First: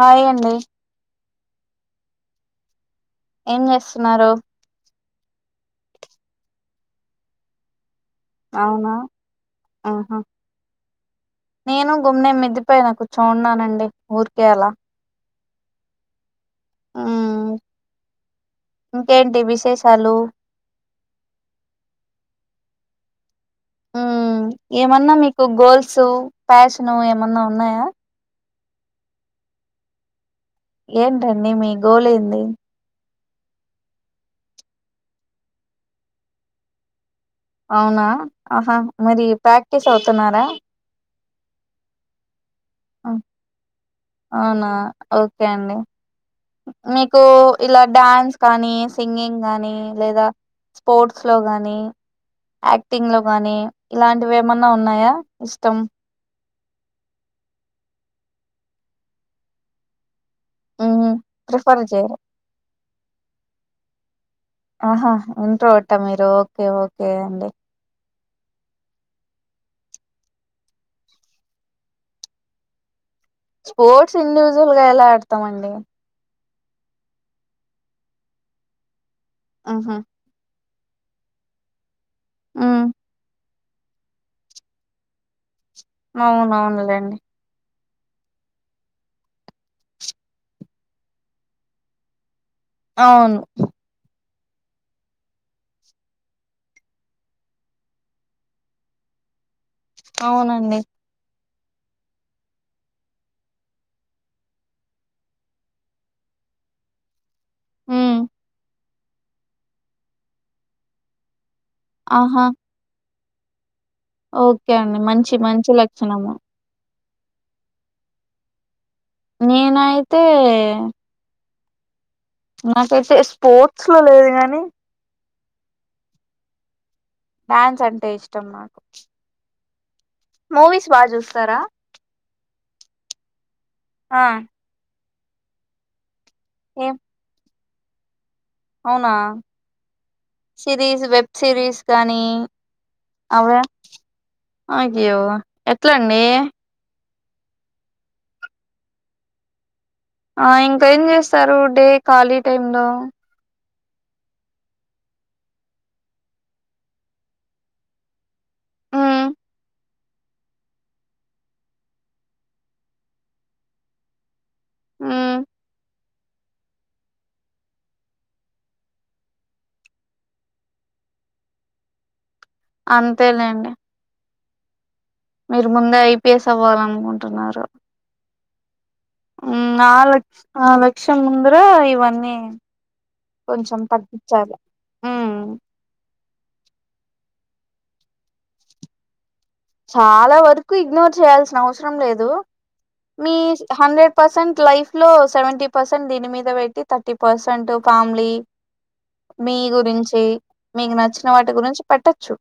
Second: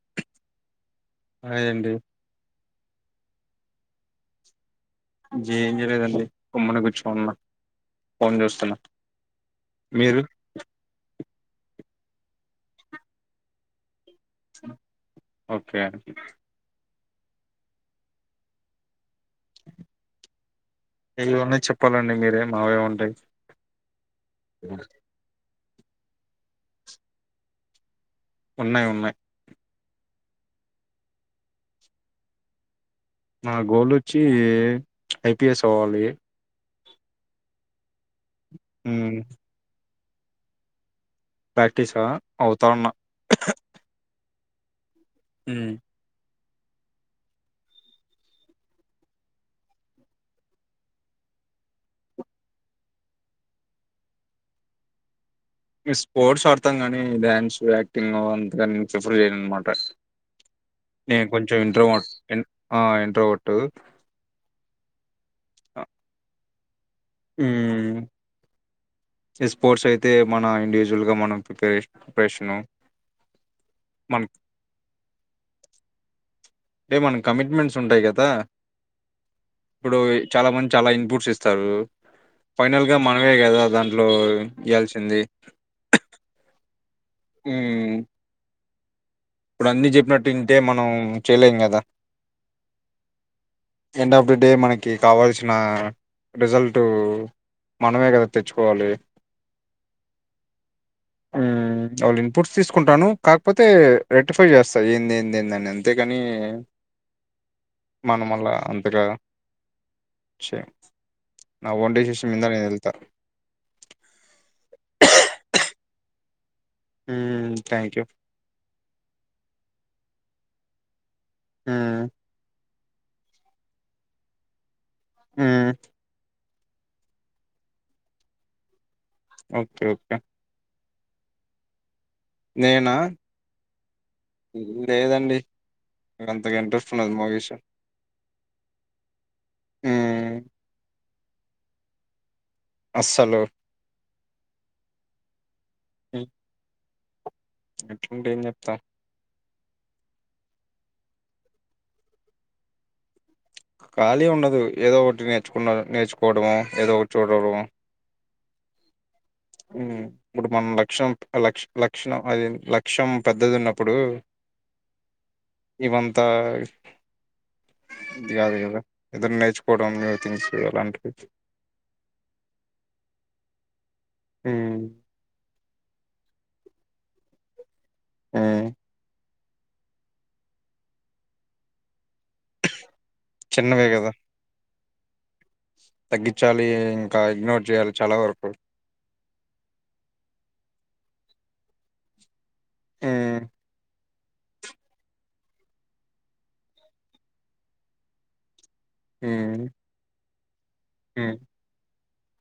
హాయ్యండి hi అండి ఏం చేస్తున్నారు ఏం చేయలేదండి గుమ్మున కూర్చోని ఉన్న అవునా ఆహా మీరు నేను గుమ్నే మిద్దపైన కూర్చోనున్ననండి ఊరికే అలా ఓకే అండి మ్ ఇకేంటి విషేశాలు మావెం ఉంటాయి మ్ ఏమన్నా మీకు గోల్స్ ప్యాషను ఏమన్నా ఉన్నాయా ఉన్నాయి ఉన్నాయి్ ఏంటండి మీ గోల్ ఏంది నా గోల్ వచ్చి ఐపిఎస్ అవ్వాలి అవునా ఆహా ఉమ్ మరి ప్రాక్టీస్ అవుతున్నారా ప్రాక్టీసా అవుతా ఉన్నా ఉమ్, అవునా ఓకే ఉమ్. అండి మీకు ఇలా డ్యాన్స్ కానీ సింగింగ్ గానీ లేదా స్పోర్ట్స్ లో గాని యాక్టింగ్ లో గాని ఇలాంటివేమన్నా ఉన్నాయా ఇష్టం స్పోర్ట్స్ అడుతం కానీ డ్యాన్సు యాక్టింగ్ అవి అంతగా నేను ప్రిఫర్ చేయనన్నమాట మ్మ్ నేను కొంచెం ప్రిఫర్ ఇంట్రవర్ట్ చేయరు ఇం ఆ ఇంట్రవర్ట్ ఆహా ఇంట్రవర్ట మీరు ఓకే ఓకే అండి మ్ ఈ స్పోర్ట్స్ అయితే మన ఇండివిజువల్గా మనం ప్రిపరే ప్రిపరేషను స్పోర్ట్స్ ఇండివిజువల్ గా ఎలా ఆడుతామండి అంటే మనకి కమిట్మెంట్స్ ఉంటాయి కదా ఆహా ఇప్పుడు చాలా మంది చాలా ఇన్పుట్స్ ఇస్తారు ఫైనల్ మ్మ్ గా మనమే కదా దాంట్లో ఇల్సింది అవునవునులేండి మ్ ఇప్పుడు అన్ని చెప్పినట్టు వింటే మనం చేయలేం కదా అవును ఎండ్ ఆఫ్ డే మనకి కావాల్సిన రిజల్టు మనమే కదా తెచ్చుకోవాలి అవునండి ఉమ్ వాళ్ళు ఇన్పుట్స్ తీసుకుంటాను కాకపోతే రెక్టిఫై చేస్తా ఏంది ఏంది ఏందని అంతే కాని మ్మ్ మనం అలా చే గా నా ఫోన్ డెసిషన్స్ ఆహా మీద నేను వెళ్త ఓకే అండి మంచి మంచి లక్షణము ఉమ్ థ్యాంక్ యూ నేనైతే ఉమ్ నాకైతే స్పోర్ట్స్ లో లేదు గానీ ఉ డ్యాన్స్ అంటే ఇష్టం నాకు ఓకే ఓకే మూవీస్ బాగా చూస్తారా నేనా ఆ లేదండి నాకు అంతగా ఇంట్రెస్ట్ ఏం ఉన్నది మూవీస్ అవునా హ్మ్. సిరీస్ వెబ్ సిరీస్ కానీ అస్సలు అవి అయ్యో ఎట్ల అండి ఎట్లాంటే ఏం చెప్తా ఆ ఇంకా ఏం చేస్తారు డే ఖాళీ టైమ్ లో ఖాళీ ఉండదు ఏదో ఒకటి నేర్చుకున్న నేర్చుకోవడమో ఏదో ఒకటి చూడడమో మ్మ్ ఇప్పుడు మన లక్ష్యం ల లక్షం అది లక్ష్యం పెద్దది ఉన్నప్పుడు ఉ వంత ఇది కాదు కదా ఏదైనా నేర్చుకోవడం న్యూ థింగ్స్ అలాంటివి అంతేలేండి ఉమ్ మీరు ముందే ఐపీఎస్ అవ్వాలి అనుకుంటున్నారు ఉమ్ ఉ నలక్ష ఆ లక్ష్యం ముందర ఇవన్నీ ఉమ్ కొంచెం చిన్నవే కదా! తగ్గించాలి మ్మ్ తగ్గించాలి ఇంకా ఇగ్నోర్ చేయాలి చాలా వరకు చాలా వరకు ఇగ్నోర్ చేయాల్సిన అవసరం లేదు మీ హ్మ్. హండ్రెడ్ పర్సెంట్ లైఫ్ లో సెవెంటీ పర్సెంట్ దీని మీద పెట్టి థర్టీ పర్సెంట్ ఫ్యామిలీ మీ హ్మ్. గురించి మీకు నచ్చిన హ్మ్. వాటి గురించి పెట్టచ్చు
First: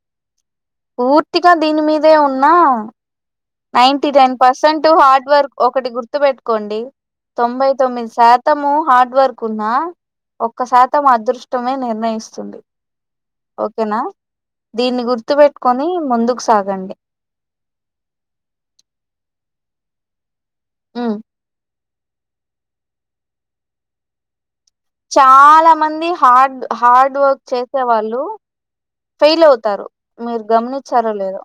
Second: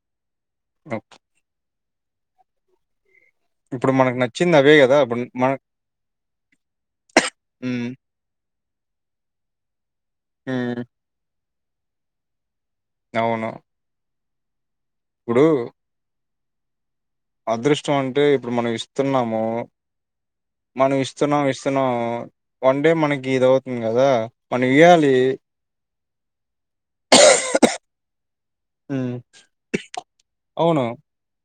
పూర్తిగా దీని మీదే ఉన్నా ఇప్పుడు నైన్టీ మనకు నైన్ నచ్చింది అవే పర్సెంట్ కదా! ఇప్పుడు హార్డ్ మన వర్క్ ఒకటి గుర్తు పెట్టుకోండి తొంభై హ్మ్. తొమ్మిది సాత్ మొత్తము హార్డ్ వర్క్ ఉన్నా ఒక్క హ్మ్. శాతం అదృష్టమే నిర్ణయిస్తుంది అవును. ఓకేనా దీన్ని గుర్తు ఇప్పుడు పెట్టుకొని ముందుకు సాగండి అదృష్టం అంటే ఇప్పుడు మనం ఇస్తున్నాము మనం ఉమ్ ఇస్తున్నాం ఇస్తు తను వన్ డే మనకి ఇది అవుతుంది కదా మనం ఇయ్యాలి చాలా మంది హార్డ్ హార్డ్ వర్క్ చేసే వాళ్ళు హ్మ్. ఫెయిల్ అవుతారు మీరు అవును గమనించారో లేదో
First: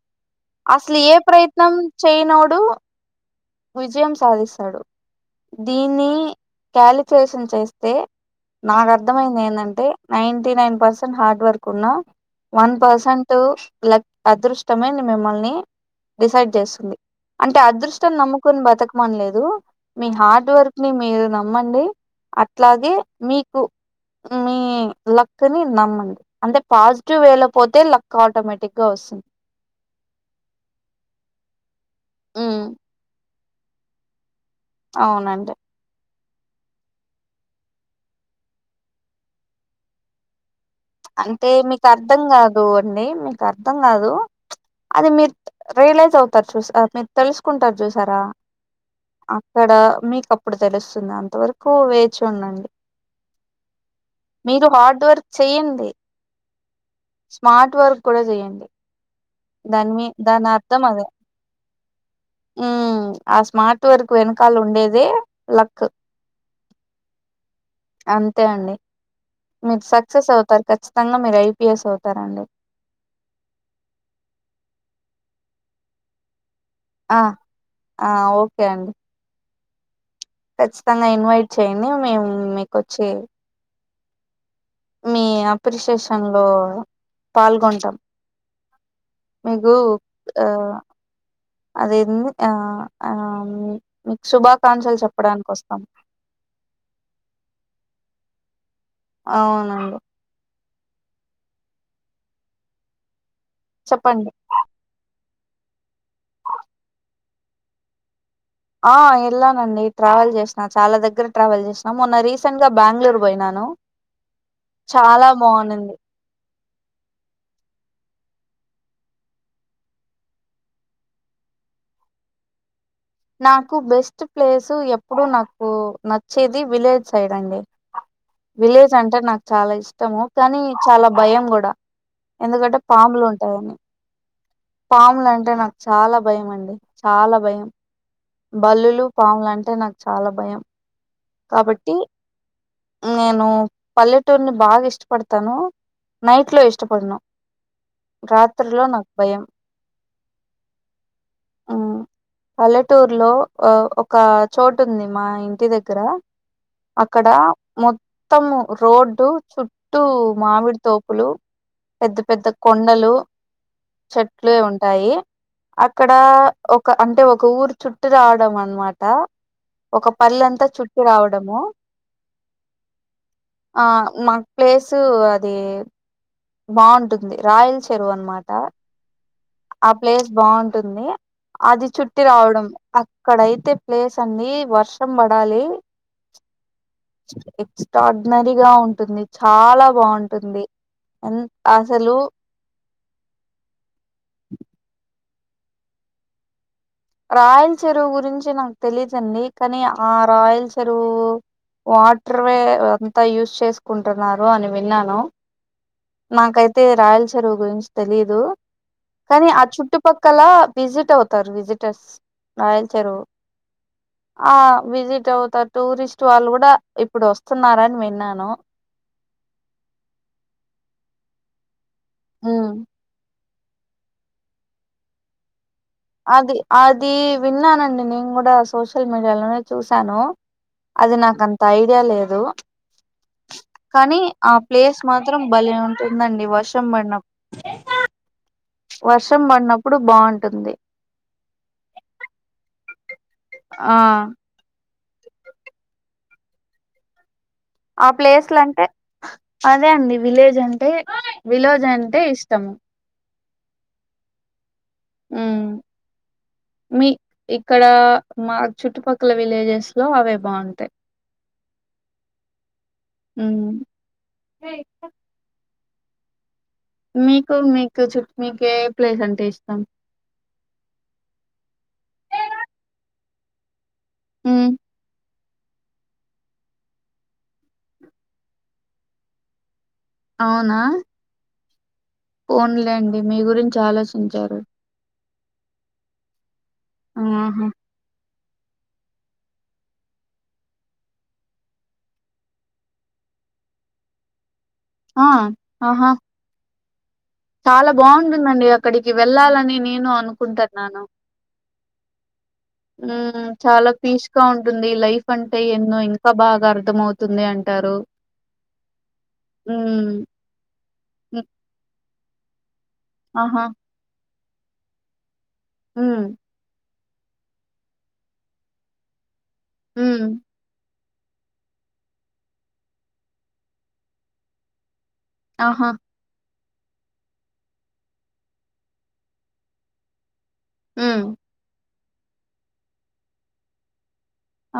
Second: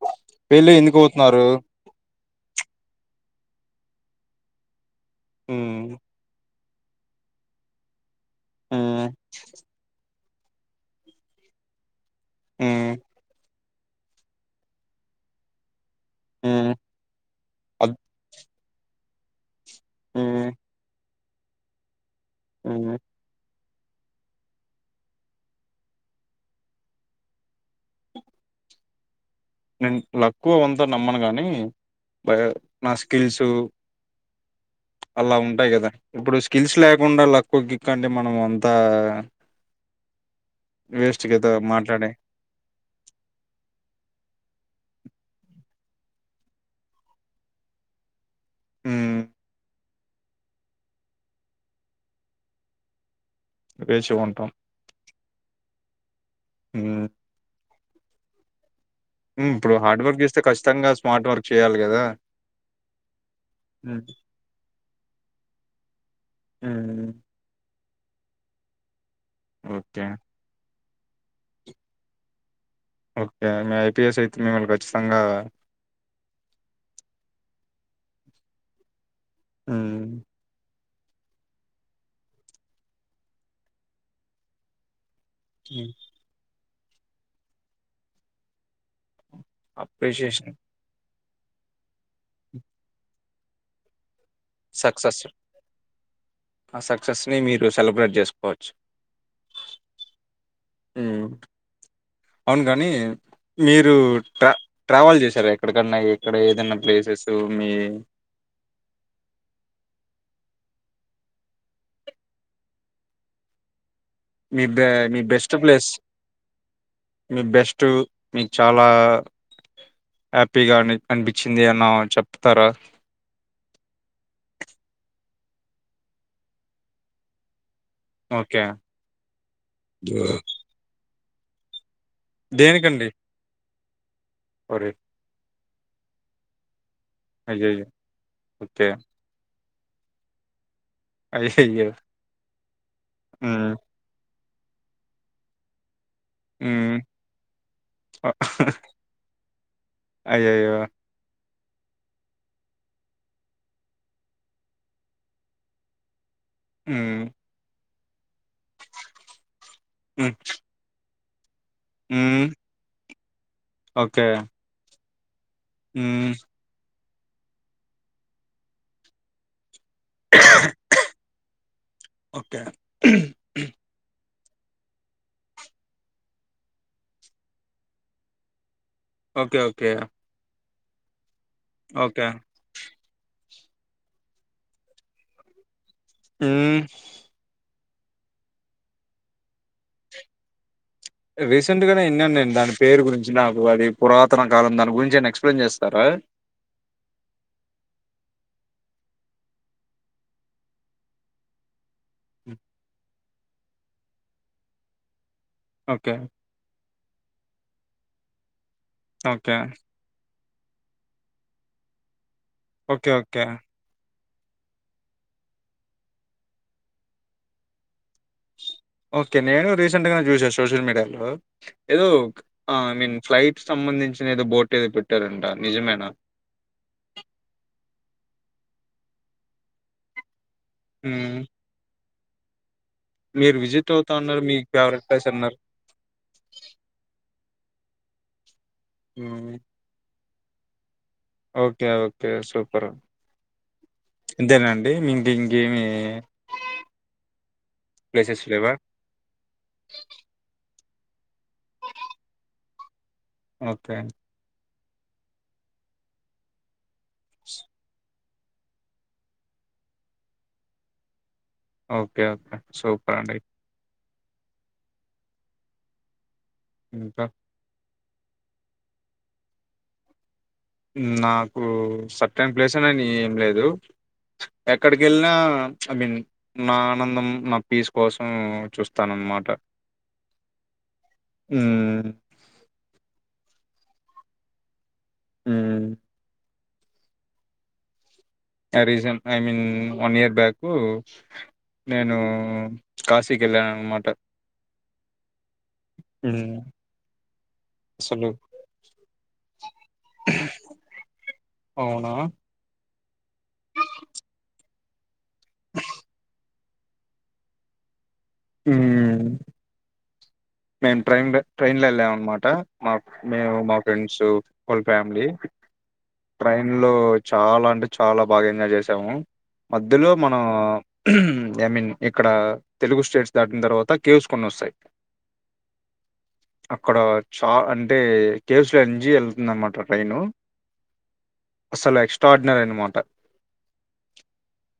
వీళ్ళు ఎందుకు అసలు ఏ అవుతున్నారు ప్రయత్నం చేయనోడు విజయం సాధిస్తాడు ఉమ్ దీన్ని కాలిక్యులేషన్ చేస్తే నాకు ఉమ్ అర్థమైంది ఏందంటే నైంటి నైన్ పర్సెంట్ హార్డ్వర్క్ ఉన్నా వన్ ఉమ్ పర్సెంట్ లక్ అదృష్టమైడి మిమ్మల్ని డిసైడ్ ఉమ్ చేస్తుంది అంటే అద్ అదృష్టం నమ్ముకొని బతకమని లేదు మీ ఉమ్ హార్డ్వర్క్‌ని మీరు నమ్మండి అట్లాగే ఉమ్ మీకు మీ లక్‌ ని నమ్మండి అంటే పాజిటివ్ వేలో పోతే లక్ ఆటోమేటిక్గా వస్తుంది నేను లక్కు అవంత నమ్మను గానీ బై ఉమ్ నాస్కిల్సు అలా అవునండి ఉంటాయి కదా ఇప్పుడు స్కిల్స్ లేకుండా లక్కు గిక్కు అంటే మనం అంతా వేస్ట్ కదా అంటే మీకు మాట్లాడే అర్ధం కాదు అండి మీకు అర్ధం కాదు అది మీరు రియలైజ్ అవుతారు చూసా మీరు తెలుసుకుంటారు చూసారా ఉమ్ అక్కడ మీకు అప్పుడు తెలుస్తుంది అంత వరకు వేచూండండి మీరు హార్డ్ వర్క్ చెయం ఉమ్మ్ ర్ట్ వర్క్ కూడా చేయండి ఉమ్మ్ ఇప్పుడు హార్డ్ వర్క్ చేస్తే ఖచ్చితంగా స్మార్ట్ వర్క్ చేయాలి కదా ఉమ్మ్ ఆ స్మార్ట్ ఉమ్ వర్క్ వెనకాల ఉండేదే లక్ ఉమ్మ్ అంతే అండి మీరు ఓకే సక్సెస్ అవుతారు ఖచ్చితంగా మీరు ఐపీఎస్ అవుతారండి ఓకే మె ఐపీఎస్ అయితే మిమ్మల్ని ఖచ్చితంగా ఆ ఆ ఓకే అండి ఉమ్మ్ ఖచ్చితంగా ఇన్వైట్ చేయండి మేము మీకుొచ్చి మీ అప్రిషియేషన్లో పాల్గొంటాం మీకు ఆ అప్రిషియేషన్ అదేంది ఆ ఆ మీకు శుభాకాంక్షలు సక్సెస్ చెప్పడానికి వస్తాం ఆ సక్సెస్ని మీరు సెలబ్రేట్ చేసుకోవచ్చు అవునండి ఉమ్మ్ అవును కాని మీరు చెప్పండి ట్రా ట్రావెల్ చే శారా ఎక్కడకన్నా ఎక్కడ ఏదన్నా ప్లేసెస్ మీ ఆ ఎళ్లానండి ట్రావెల్ చేసిన చాలా దగ్గర ట్రావెల్ చేసినా మొన్న రీసెంట్గా బెంగళూరు పోయినా ను మీ బే మీ బెస్ట్ ప్లేస్ మీ బెస్టు మీకు చాలా హ్యాపీగా అని అనిపిచింది ఎమన్న చెప్తారా నాకు బెస్ట్ ప్లేసు ఎప్పుడు నాకు నచ్చేది విలేజ్ సైడ్ అండి ఓకే విలేజ్ అంటే నాకు చాలా ఇష్టము కానీ చాలా భయం కూడా ఎందుకంటే దేనికండి పాములు ఉంటాయన్నీ సారీ పాములంటే నాకు చాలా భయమండి చాలా భయం అయ్యయ్యో ఓకే బల్లులు పాములు అంటే నాకు చాలా భయం అయ్యయ్యో కాబట్టి నేను హ్మ్ పల్లె టూర్ని బాగా ఇష్టపడతాను నైట్ లో ఇష్టపడను రాత్రిలో నాకు భయం అయ్యోయో ఉమ్మ్ పల్లెటూరులో ఒక చోటు ఉంది మా ఇంటి దగ్గర హ్మ్. అక్కడ మొత్తము రోడ్డు చుట్టూ హ్మ్. మామిడితో ప్పులు పెద్ద పెద్ద హ్మ్. కొండలు ఓకే చెట్లే ఉంటాయి అక్కడ హ్మ్. ఒక అంటే ఒక ఊరు చుట్టూ రావడం అనమాట ఒక పల్లంతా చుట్టి రావడము ఓకే. ఆ మా ప్లేసు అది బాగుంటుంది రాయల్ చెరువు అనమాట ఓకే. ఆ ఓకే. ప్లేస్ బాగుంటుంది అది చుట్టి ఓకే. రావడం అక్కడయితే అ ప్లేస్ అండి వర్షం పడాలి ఆ ఆర్డినరీగా ఉంటుంది చాలా బాగుంటుంది ఎన్ రీసెంట్ గానే అసలు ఇన్నాను నేను దాని పేరు గురించి నాకు అది పురాత తన కాలం దాని గురించి ఏం అయినా ఎక్స్ప్లెయిన్ చేస్తారా రాయల్ చెరువు గురించి నాకు తెలిదుండి కానీ ఆ రాయల్ చెరువు వాటర్ వే అంతా యూస్ చేసుకుంటున్నారు అని విన్నాను ఓకే. నాకైతే రాయల చెరువు గురించి తెలిదు కానీ ఓకే. ఆ చుట్టుపక్కల విజిట్ అవుతారు విజిటర్స్ రాయల్ ఓకే చెరువు ఓకే ఆ విజిట్ అవుతారు టూరిస్ట్ వాళ్ళు కూడా ఇప్పుడు వస్తున్నారని విన్నాను ఓకే నేను రీసెంట్ గా చూసా సోషల్ మీడియాలో ఏదో ఉమ్ ఐ మీన్ ఫ్లైట్ సంబంధించిన ఏదో బోట్ ఏదో పెట్టారుంట అది అది విన్నానండి నేను కూడా సోషల్ మీడియాలోనే చూశాను అది హ్మ్. నాకంత ఐడియా లేదు మీరు విజిట్ అవుతా కానీ అన్నారు. మీ ఆ ప్లేస్ ఫేవరెట్ మాత్రం అన్నారు. బలే ఉంటుందండి వర్షం పడిన వర్షం హ్మ్. పడినప్పుడు బాగుంటుంది ఓకే ఓకే సూపర్ ఆ అండి ఇంకేమీ ఆ ప్లేస్లు అంటే అదే అండి విలేజ్ అంటే విలోజ్ అంటే ఇష్టము ఓకే ఉ మీ ఇక్కడ మాకు చుట్టుపక్కల విలేజెస్ లో అవే బాగుంటాయి ఓకే ఓకే సో అ ఇంకా మీకు మీకు చ మీకు ఏ ప్లేస్ అంటే ఇష్టం నాకు సట్న్ ప్లేస్ అని ఏం లేదు ఉమ్ ఎక్కడికి వెళ్లినా ఐ మీన్ నా ఆనందం నా పీస్ కోసం చూస్తానన్నమాట అవునా ఉమ్ ఫోన్లేండి మీ గురించి ఆలోచించారు ఉమ్ ఆహా recent I mean one year back నేను కాశీకి వెళ్ళాను అనిమాట ఆ ఆహా చాలా అసలు బాగుంటుందండి అక్కడికి వెళ్ళాలని నేను అనుకుంటున్నాను అవునా ఉ చాలా పీస్గా ఉంటుంది లైఫ్ అంటే ఎన్నో ఇంకా బాగా అర్థంమవుతుంది అంటారు హ్మ్ మేము ట్రైన్ హ్మ్. ట్రైన్ లో వెళ్ళాం అనమాట మా మేము ఆహా! మా ఫ్రెండ్స్ వల్ ఫ్యామిలీ హ్మ్. ట్రైన్ లో చాలా అంటే చాలా బాగా ఎంజాయ్ చేసాము మధ్యలో హ్మ్. మనము ఐ మీన్ ఇక్కడ తెలుగు స్టేట్స్ దాటిన తర్వాత కేవ్స్ కొన్ని వస్తయి ఆహా అక్కడ చా అంటే కేవస్ ఎన్జి వెళ్తుంద అన్నమాట ట్రైను ఉ చాల ఎక్సటార్డినరి అనమాట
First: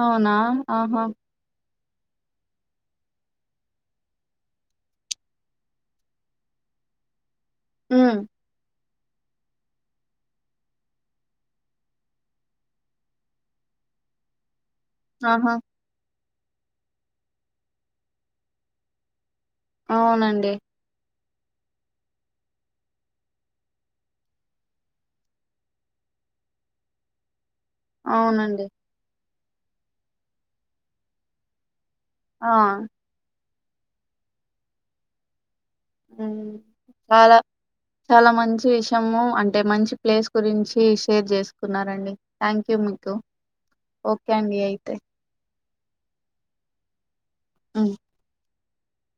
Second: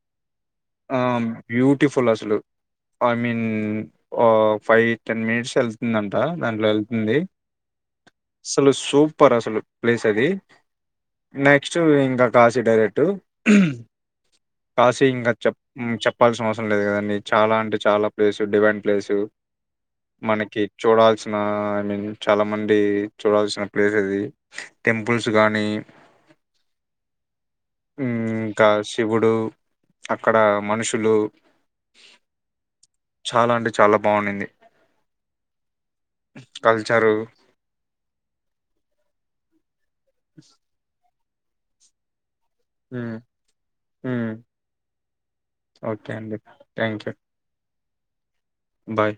అవునా ఆ ఆహా బ్యూటిఫుల్ అసలు ఐ మీన్ఓ ఫైవ్ టెన్ మినిట్స్ వెళ్తుందంట దాంట్లో వెళ్తుంది హ్మ్. ససలు సూపర్ అసలు ప్లేస్ అది నెక్స్ట్ ఇంకా కాసి డైరెట్ కాసి ఇంకా ఆహా! చెప్ చెప్పాల్సిన అవసరం లేదు కదండి చాలా అంటే చాలా ప్లేసు డివైన్ ప్లేసు అవునండి. మనకి చూడాల్సిన మా ఐ మీన్ చాలా మంది చూడాల్సిన ప్లేస్ ఇది టెంపుల్స్ గాని అవునండి. ఇంకా శివుడు అక్కడ మనుషులు ఆ చాలా అంటే చాలా బాగుంది చాలా చాలా మంచి విషము అంటే మంచి ప్లేస్ గురించి షేర్ చేసుకున్నారండి థ్యాంక్ యూ ముదు ఓకే అండి అయితే ఓకే అండి థ్యాంక్ యూ అవు బాయ్